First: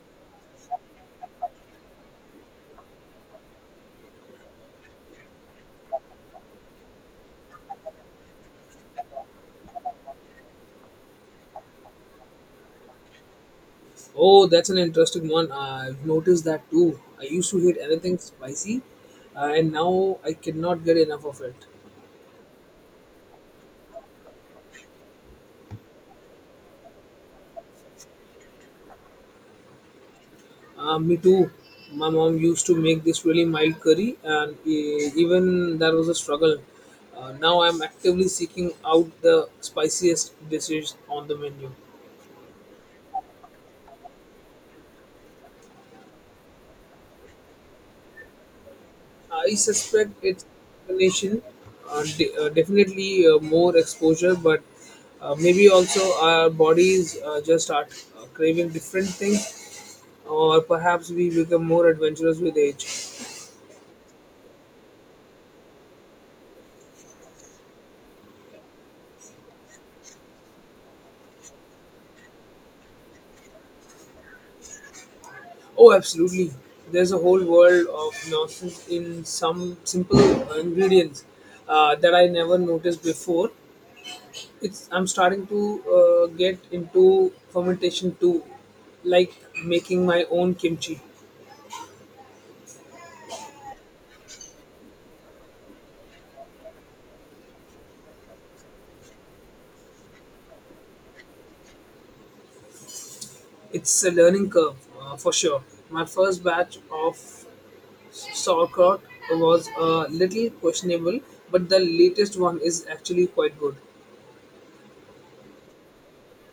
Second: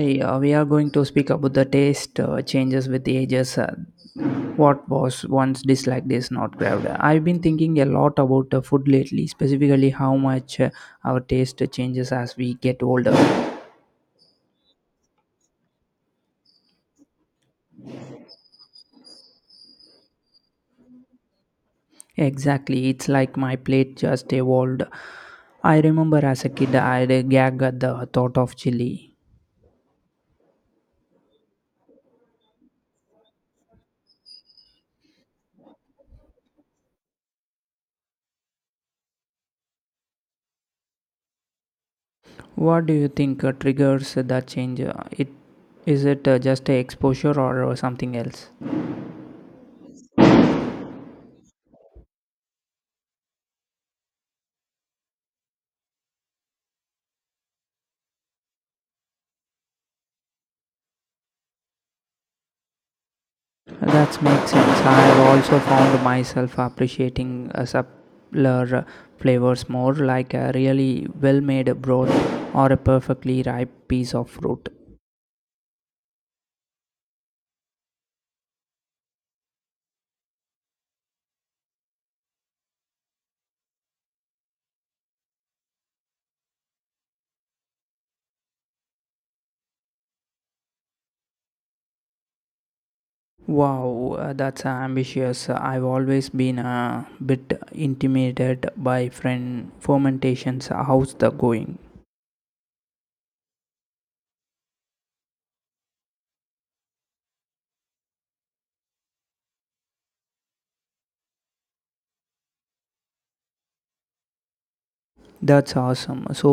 Hey, we are going to speak about the taste changes with the ages. What was once disliked is not grabbed. I've been thinking a lot about food lately, specifically how much our taste changes as we get older. Oh, that's an interesting one. I've noticed that too. I used to hate anything spicy, and now I cannot get enough of it. Exactly, it's like my plate just evolved. I remember as a kid, I would a gag at the thought of chili. Me too. My mom used to make this really mild curry, and even that was a struggle. Now I'm actively seeking out the spiciest dishes on the menu. What do you think triggers that change? It is it just a exposure or something else? I suspect it's a combination, definitely more exposure, but maybe also our bodies just start craving different things or perhaps we become more adventurous with age. That makes sense. I have also found myself appreciating subtler flavors more, like a really well made broth or a perfectly ripe piece of fruit. Oh, absolutely. There's a whole world of nonsense in some simple ingredients that I never noticed before. It's I'm starting to get into fermentation too, like making my own kimchi. Wow, that's ambitious. I've always been a bit intimidated by friend fermentations. How's the going? It's a learning curve for sure. My first batch of sauerkraut was a little questionable, but the latest one is actually quite good. That's awesome. So,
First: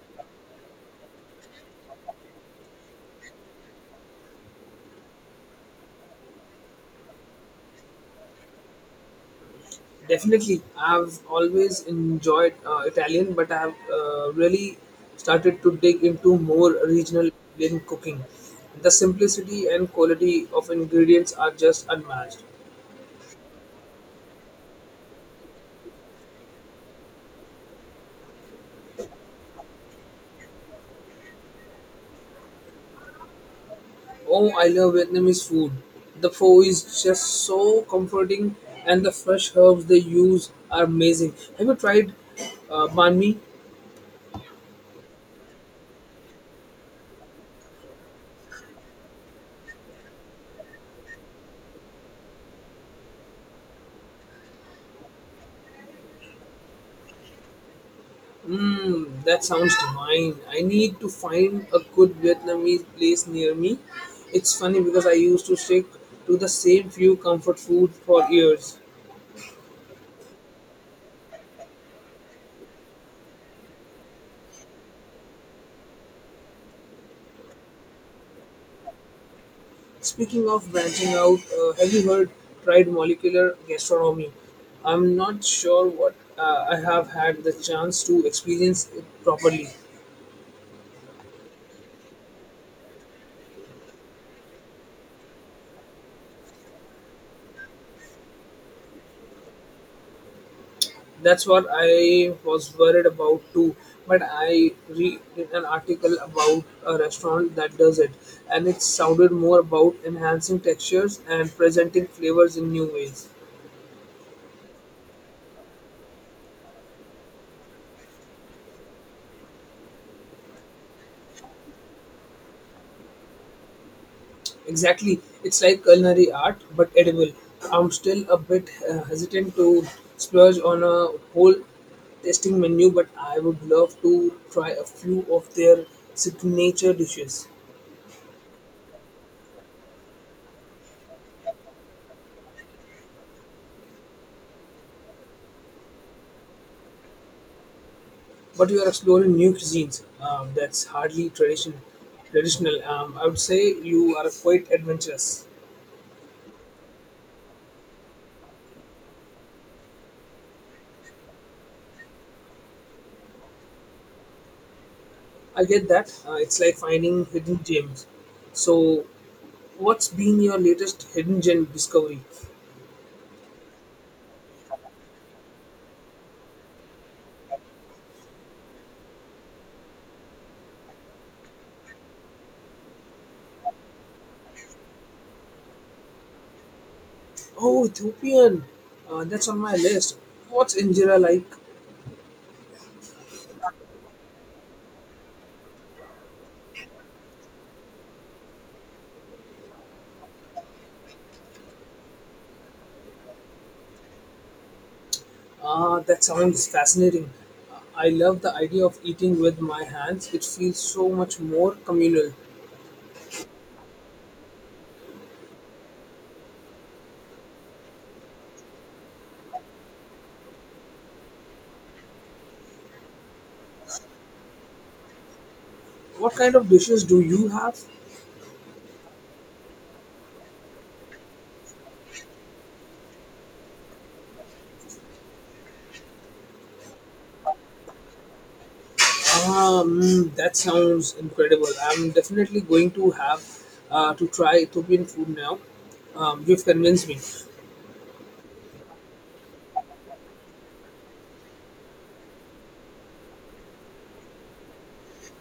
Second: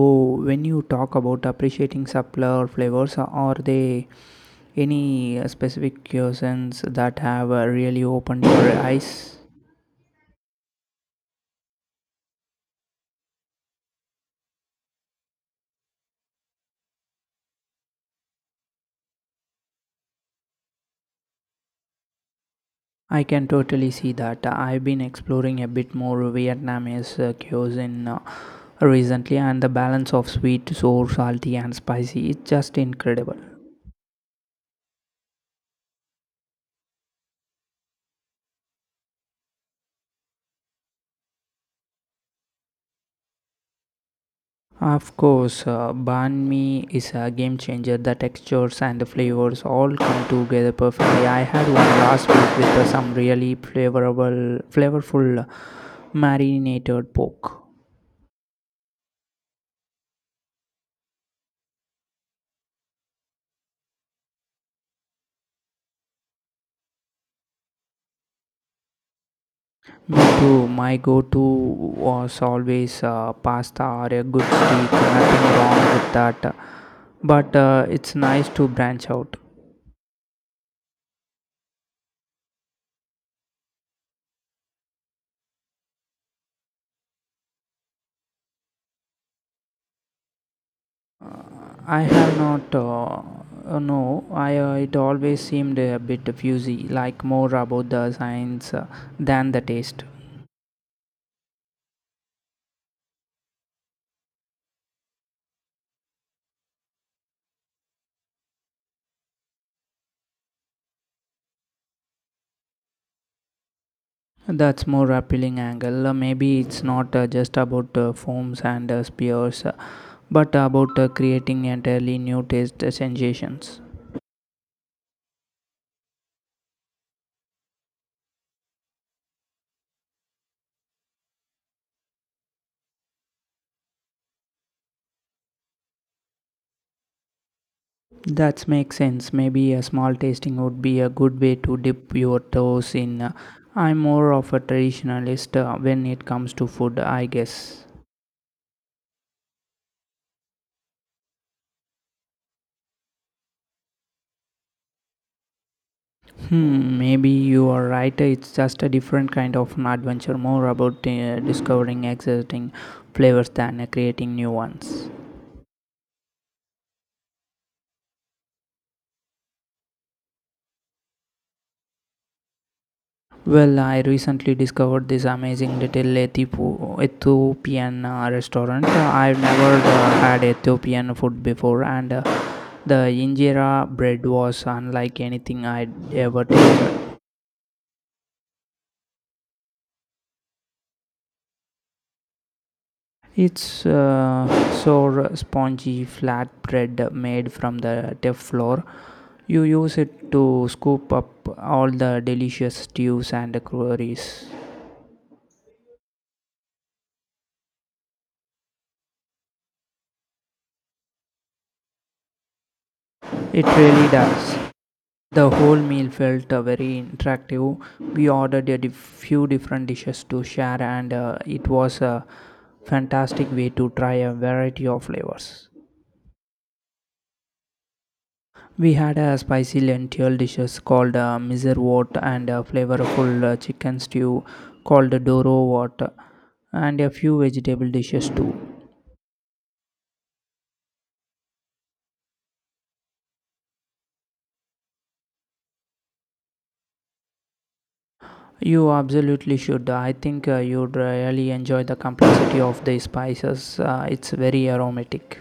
when you talk about appreciating subtler flavors, are they any specific cuisines that have really opened your eyes? Definitely, I've always enjoyed Italian, but I've really started to dig into more regional Indian cooking. The simplicity and quality of ingredients are just unmatched. I can totally see that. I've been exploring a bit more Vietnamese cuisine recently, and the balance of sweet, sour, salty, and spicy is just incredible. Oh, I love Vietnamese food. The pho is just so comforting, and the fresh herbs they use are amazing. Have you tried banh mi? Of course, banh mi is a game changer. The textures and the flavors all come together perfectly. I had one last week with some really flavorful marinated pork. Mm, that sounds divine. I need to find a good Vietnamese place near me. It's funny because I used to stick to the same few comfort foods for years. Me too. My go-to was always pasta or a good steak. Nothing wrong with that. But it's nice to branch out. Speaking of branching out, have you heard tried molecular gastronomy? I'm not sure what I have had the chance to experience it properly. I have not. No, I it always seemed a bit fuzzy, like more about the science than the taste. That's what I was worried about too. But I read an article about a restaurant that does it, and it sounded more about enhancing textures and presenting flavors in new ways. That's more appealing angle. Maybe it's not just about foams and spears, but about creating entirely new taste sensations. Exactly, it's like culinary art but edible. I'm still a bit hesitant to splurge on a whole tasting menu, but I would love to try a few of their signature dishes. That makes sense. Maybe a small tasting would be a good way to dip your toes in. I'm more of a traditionalist when it comes to food, I guess. But you are exploring new cuisines, that's hardly traditional, I would say you are quite adventurous. Hmm, maybe you are right. It's just a different kind of an adventure, more about discovering existing flavors than creating new ones. I get that, it's like finding hidden gems. So what's been your latest hidden gem discovery? Well, I recently discovered this amazing little Ethiopian restaurant. I've never had Ethiopian food before, and the injera bread was unlike anything I'd ever tasted. Oh, Ethiopian, that's on my list. What's injera like? It's so spongy, flat bread made from the tough flour. You use it to scoop up all the delicious stews and curries. Ah, that sounds fascinating. I love the idea of eating with my hands. It feels so much more communal. It really does. The whole meal felt very interactive. We ordered a few different dishes to share, and it was a fantastic way to try a variety of flavors. What kind of dishes do you have? We had a spicy lentil dishes called miserwort and a flavorful chicken stew called doro wort and a few vegetable dishes too. That sounds incredible. I'm definitely going to have to try Ethiopian food now. You've convinced me. You absolutely should. I think you'd really enjoy the complexity of the spices. It's very aromatic.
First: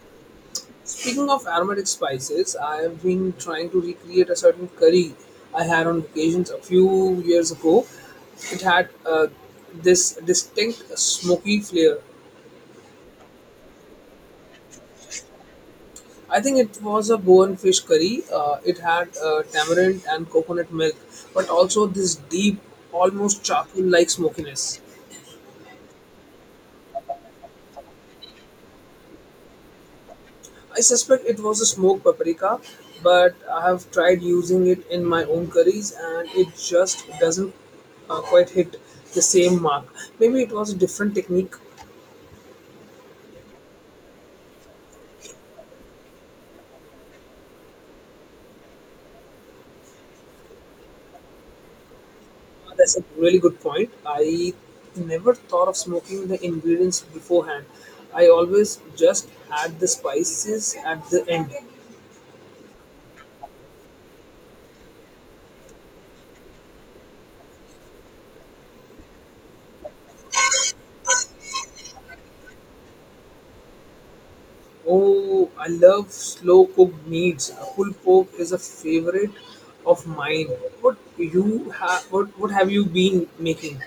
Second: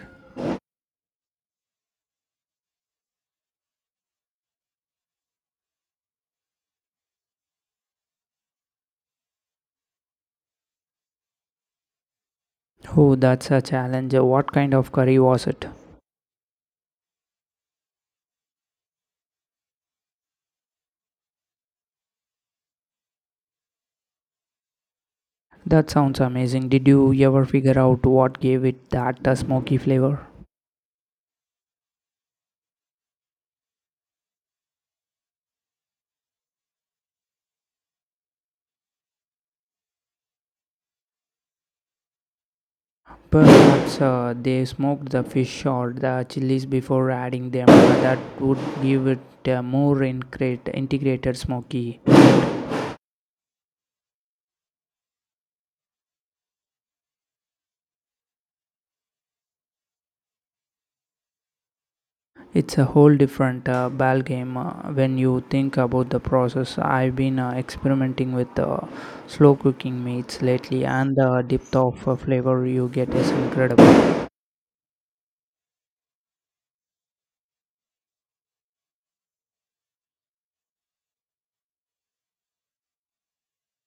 Speaking of aromatic spices, I've been trying to recreate a certain curry I had on vacations a few years ago. It had this distinct smoky flavor. Oh, that's a challenge. What kind of curry was it? I think it was a Goan fish curry. It had tamarind and coconut milk, but also this deep, almost charcoal like smokiness. That sounds amazing. Did you ever figure out what gave it that smoky flavor? I suspect it was a smoked paprika, but I have tried using it in my own curries and it just doesn't quite hit the same mark. Maybe it was a different technique. Perhaps they smoked the fish or the chilies before adding them. That would give it a more integrated smoky. That's a really good point. I never thought of smoking the ingredients beforehand. I always just add the spices at the end. It's a whole different ball game when you think about the process. I've been experimenting with slow cooking meats lately, and the depth of flavor you get is incredible. Oh, I love slow cooked meats. Pulled pork is a favorite of mine. What you have? What have you been making?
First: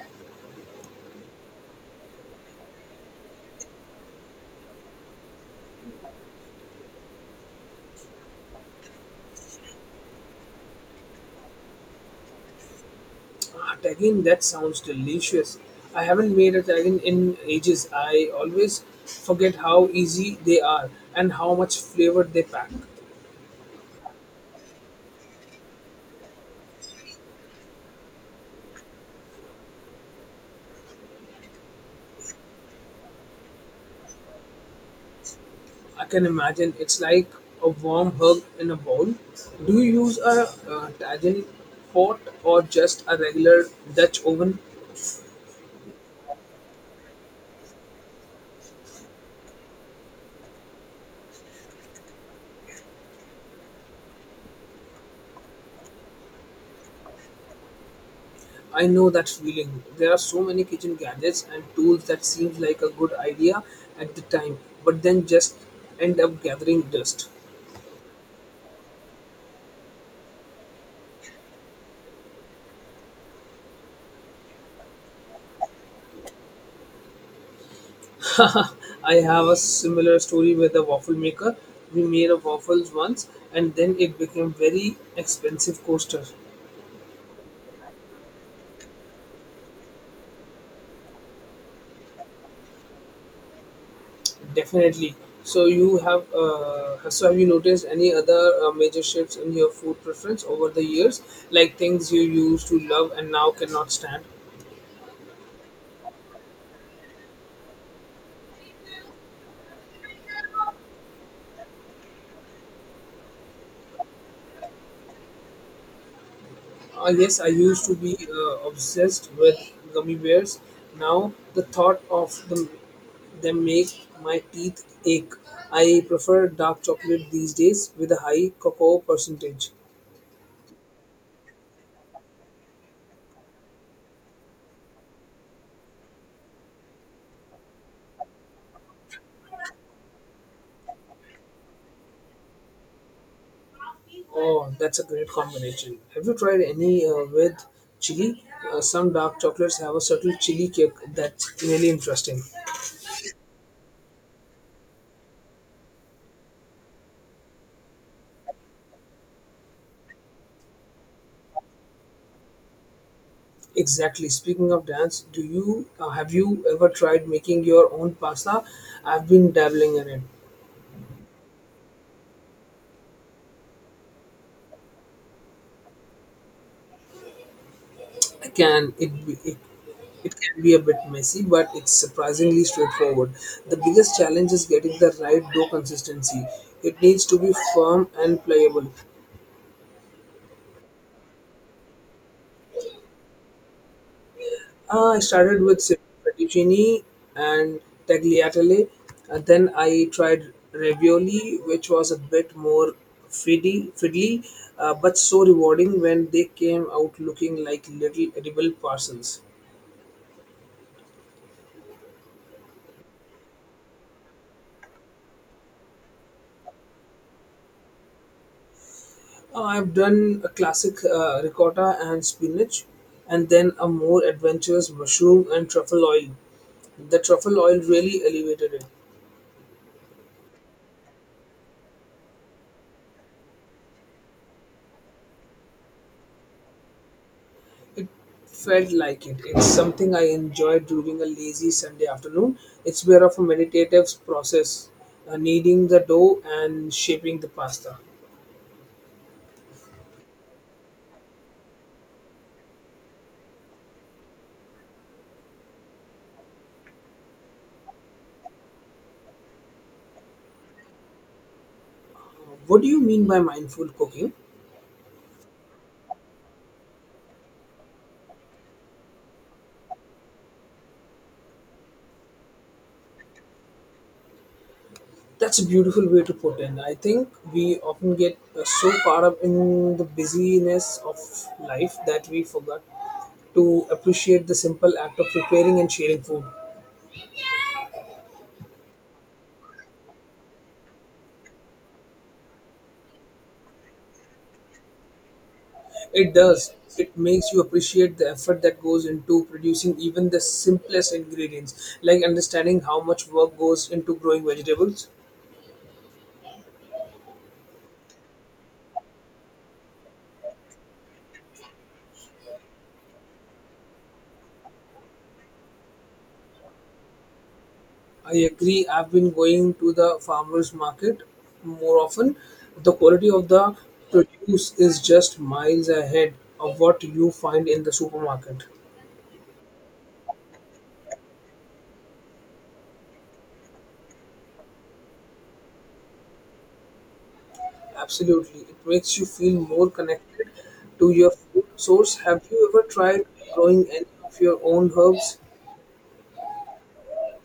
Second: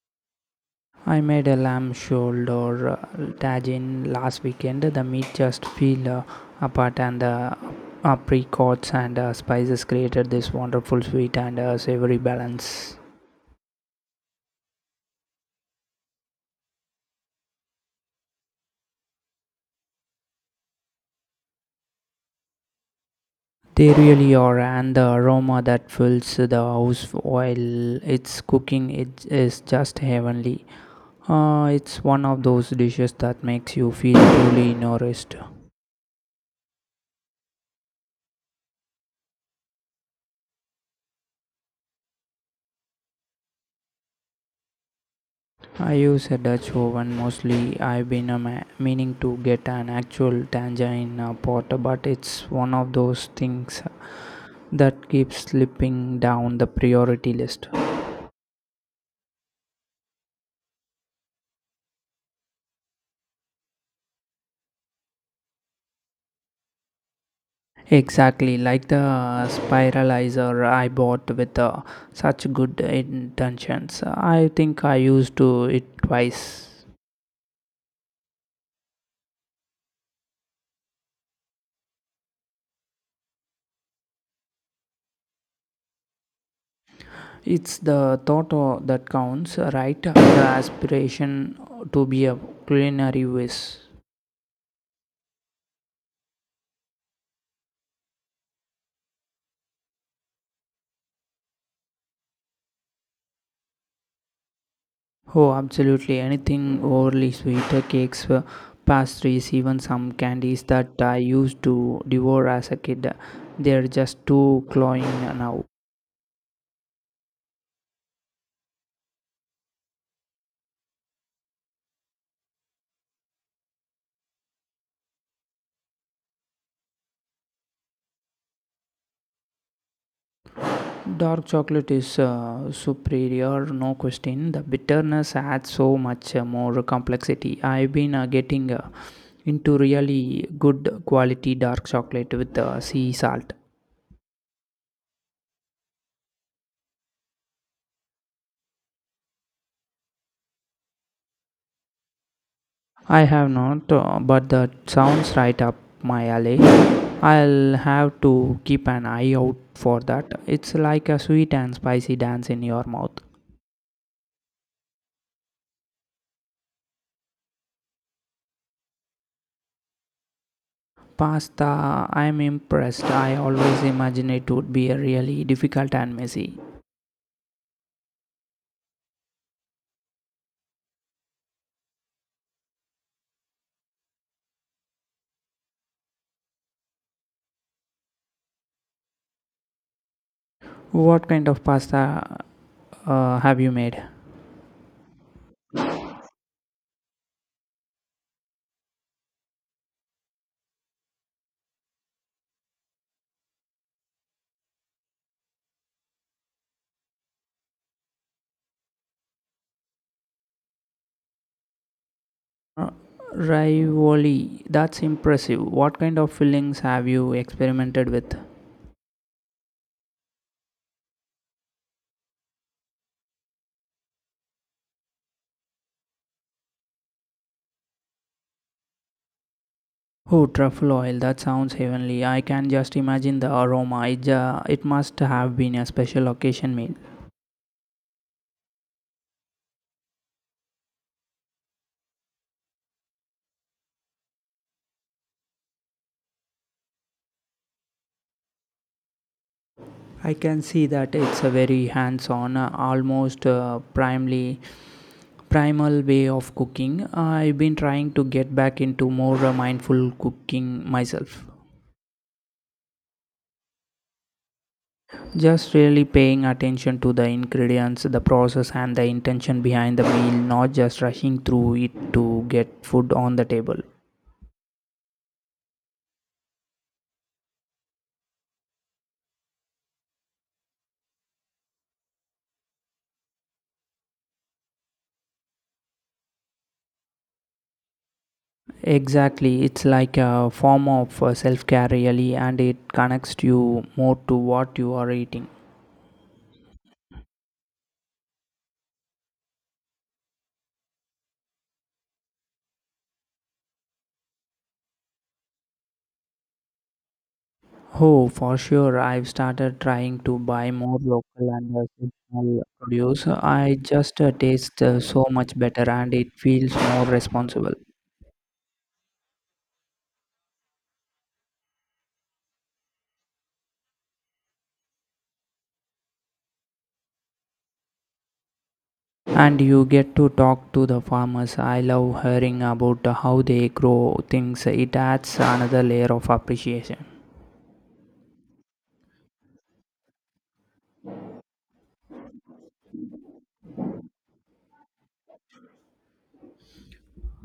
I made a lamb shoulder tagine last weekend. The meat just fell apart, and the apricots and spices created this wonderful sweet and savory balance. Art again, that sounds delicious. I haven't made a taggin in ages. I always forget how easy they are and how much flavor they pack. They really are, and the aroma that fills the house while it's cooking it is just heavenly. It's one of those dishes that makes you feel truly nourished. I can imagine it's like a warm hug in a bowl. Do you use a taggin pot or just a regular Dutch oven? I use a Dutch oven mostly. I've been meaning to get an actual tangerine pot, but it's one of those things that keeps slipping down the priority list. I know that feeling. There are so many kitchen gadgets and tools that seems like a good idea at the time, but then just end up gathering dust. Exactly, like the spiralizer I bought with such good intentions. I think I used to it twice. I have a similar story with a waffle maker. We made a waffles once and then it became very expensive coaster. It's the thought that counts, right? The aspiration to be a culinary whiz. Definitely. So you have, so have you noticed any other major shifts in your food preference over the years, like things you used to love and now cannot stand? Oh, absolutely. Anything overly sweet, cakes, pastries, even some candies that I used to devour as a kid. They're just too cloying now. Yes, I used to be obsessed with gummy bears. Now the thought of them make my teeth ache. I prefer dark chocolate these days with a high cocoa percentage. Dark chocolate is superior, no question. The bitterness adds so much more complexity. I've been getting into really good quality dark chocolate with sea salt. Oh, that's a great combination. Have you tried any with chili? Some dark chocolates have a subtle chili kick that's really interesting. I have not, but that sounds right up my alley. I'll have to keep an eye out for that. It's like a sweet and spicy dance in your mouth. Exactly. Speaking of dance, do you have you ever tried making your own pasta? I've been dabbling in it. Pasta, I'm impressed. I always imagined it would be a really difficult and messy. it can it, it it can be a bit messy, but it's surprisingly straightforward. The biggest challenge is getting the right dough consistency. It needs to be firm and pliable. What kind of pasta have you made? I started with simple fettuccine and tagliatelle, and then I tried ravioli, which was a bit more fiddly, fiddly, but so rewarding when they came out looking like little edible parcels. Uh, Ravioli, that's impressive. What kind of fillings have you experimented with? I've done a classic ricotta and spinach, and then a more adventurous mushroom and truffle oil. The truffle oil really elevated it. Oh, truffle oil, that sounds heavenly. I can just imagine the aroma. It must have been a special occasion meal. It felt like it. It's something I enjoyed during a lazy Sunday afternoon. It's more of a meditative process, kneading the dough and shaping the pasta. I can see that it's a very hands on, almost primal way of cooking. I've been trying to get back into more mindful cooking myself. What do you mean by mindful cooking? Just really paying attention to the ingredients, the process, and the intention behind the meal, not just rushing through it to get food on the table. That's a beautiful way to put in. I think we often get so caught up in the busyness of life that we forgot to appreciate the simple act of preparing and sharing food. Exactly, it's like a form of self-care really and it connects you more to what you are eating. It does. It makes you appreciate the effort that goes into producing even the simplest ingredients, like understanding how much work goes into growing vegetables. Oh, for sure. I've started trying to buy more local and seasonal produce. I just taste so much better and it feels more responsible. I agree, I've been going to the farmers market more often. The quality of the produce is just miles ahead of what you find in the supermarket. And you get to talk to the farmers. I love hearing about how they grow things. It adds another layer of appreciation. Absolutely. It makes you feel more connected to your food source. Have you ever tried growing any of your own herbs?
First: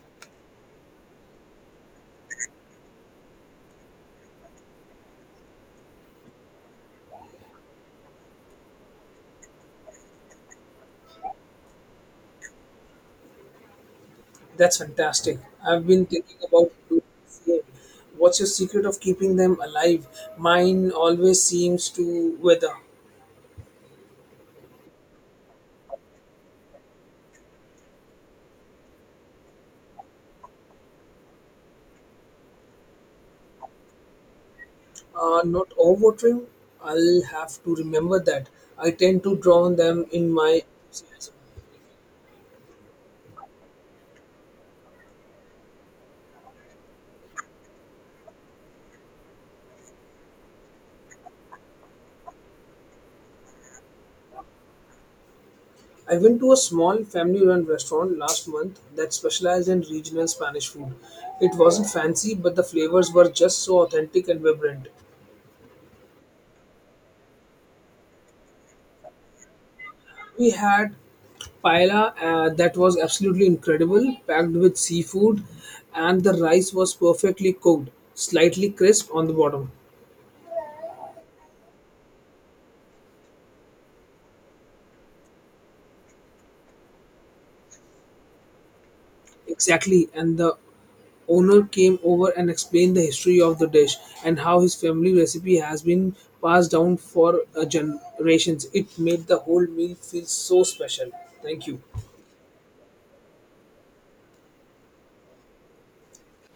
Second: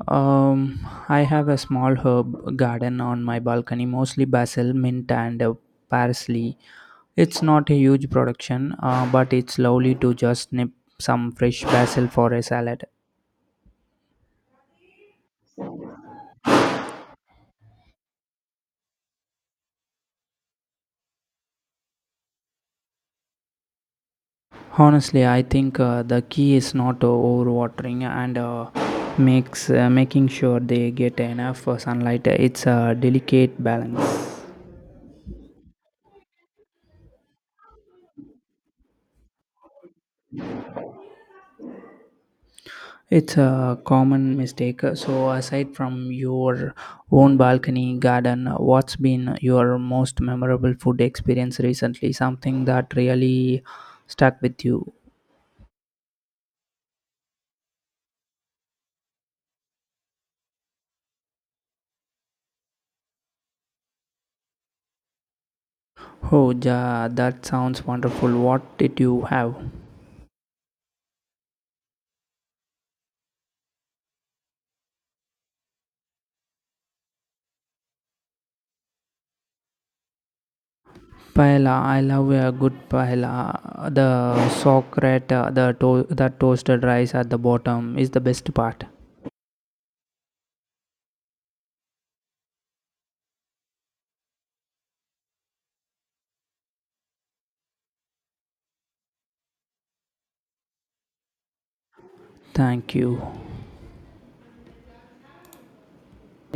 Um, I have a small herb garden on my balcony, mostly basil, mint, and parsley. It's not a huge production, but it's lovely to just nip some fresh basil for a salad. That's fantastic. I've been thinking about doing the same. What's your secret of keeping them alive? Mine always seems to wither. Honestly, I think the key is not overwatering and makes making sure they get enough sunlight. It's a delicate balance. Not overwatering. I'll have to remember that. I tend to drown them in my enthusiasm. It's a common mistake. So, aside from your own balcony garden, what's been your most memorable food experience recently? Something that really stuck with you? I went to a small family run restaurant last month that specialized in regional Spanish food. It wasn't fancy, but the flavors were just so authentic and vibrant. Oh, ja, that sounds wonderful. What did you have? We had paella that was absolutely incredible, packed with seafood, and the rice was perfectly cooked, slightly crisp on the bottom. Paella. I love a good paella. The socret, that toasted rice at the bottom is the best part. Exactly, and the owner came over and explained the history of the dish and how his family recipe has been passed down for generations. It made the whole meal feel so special. Thank you. Thank you.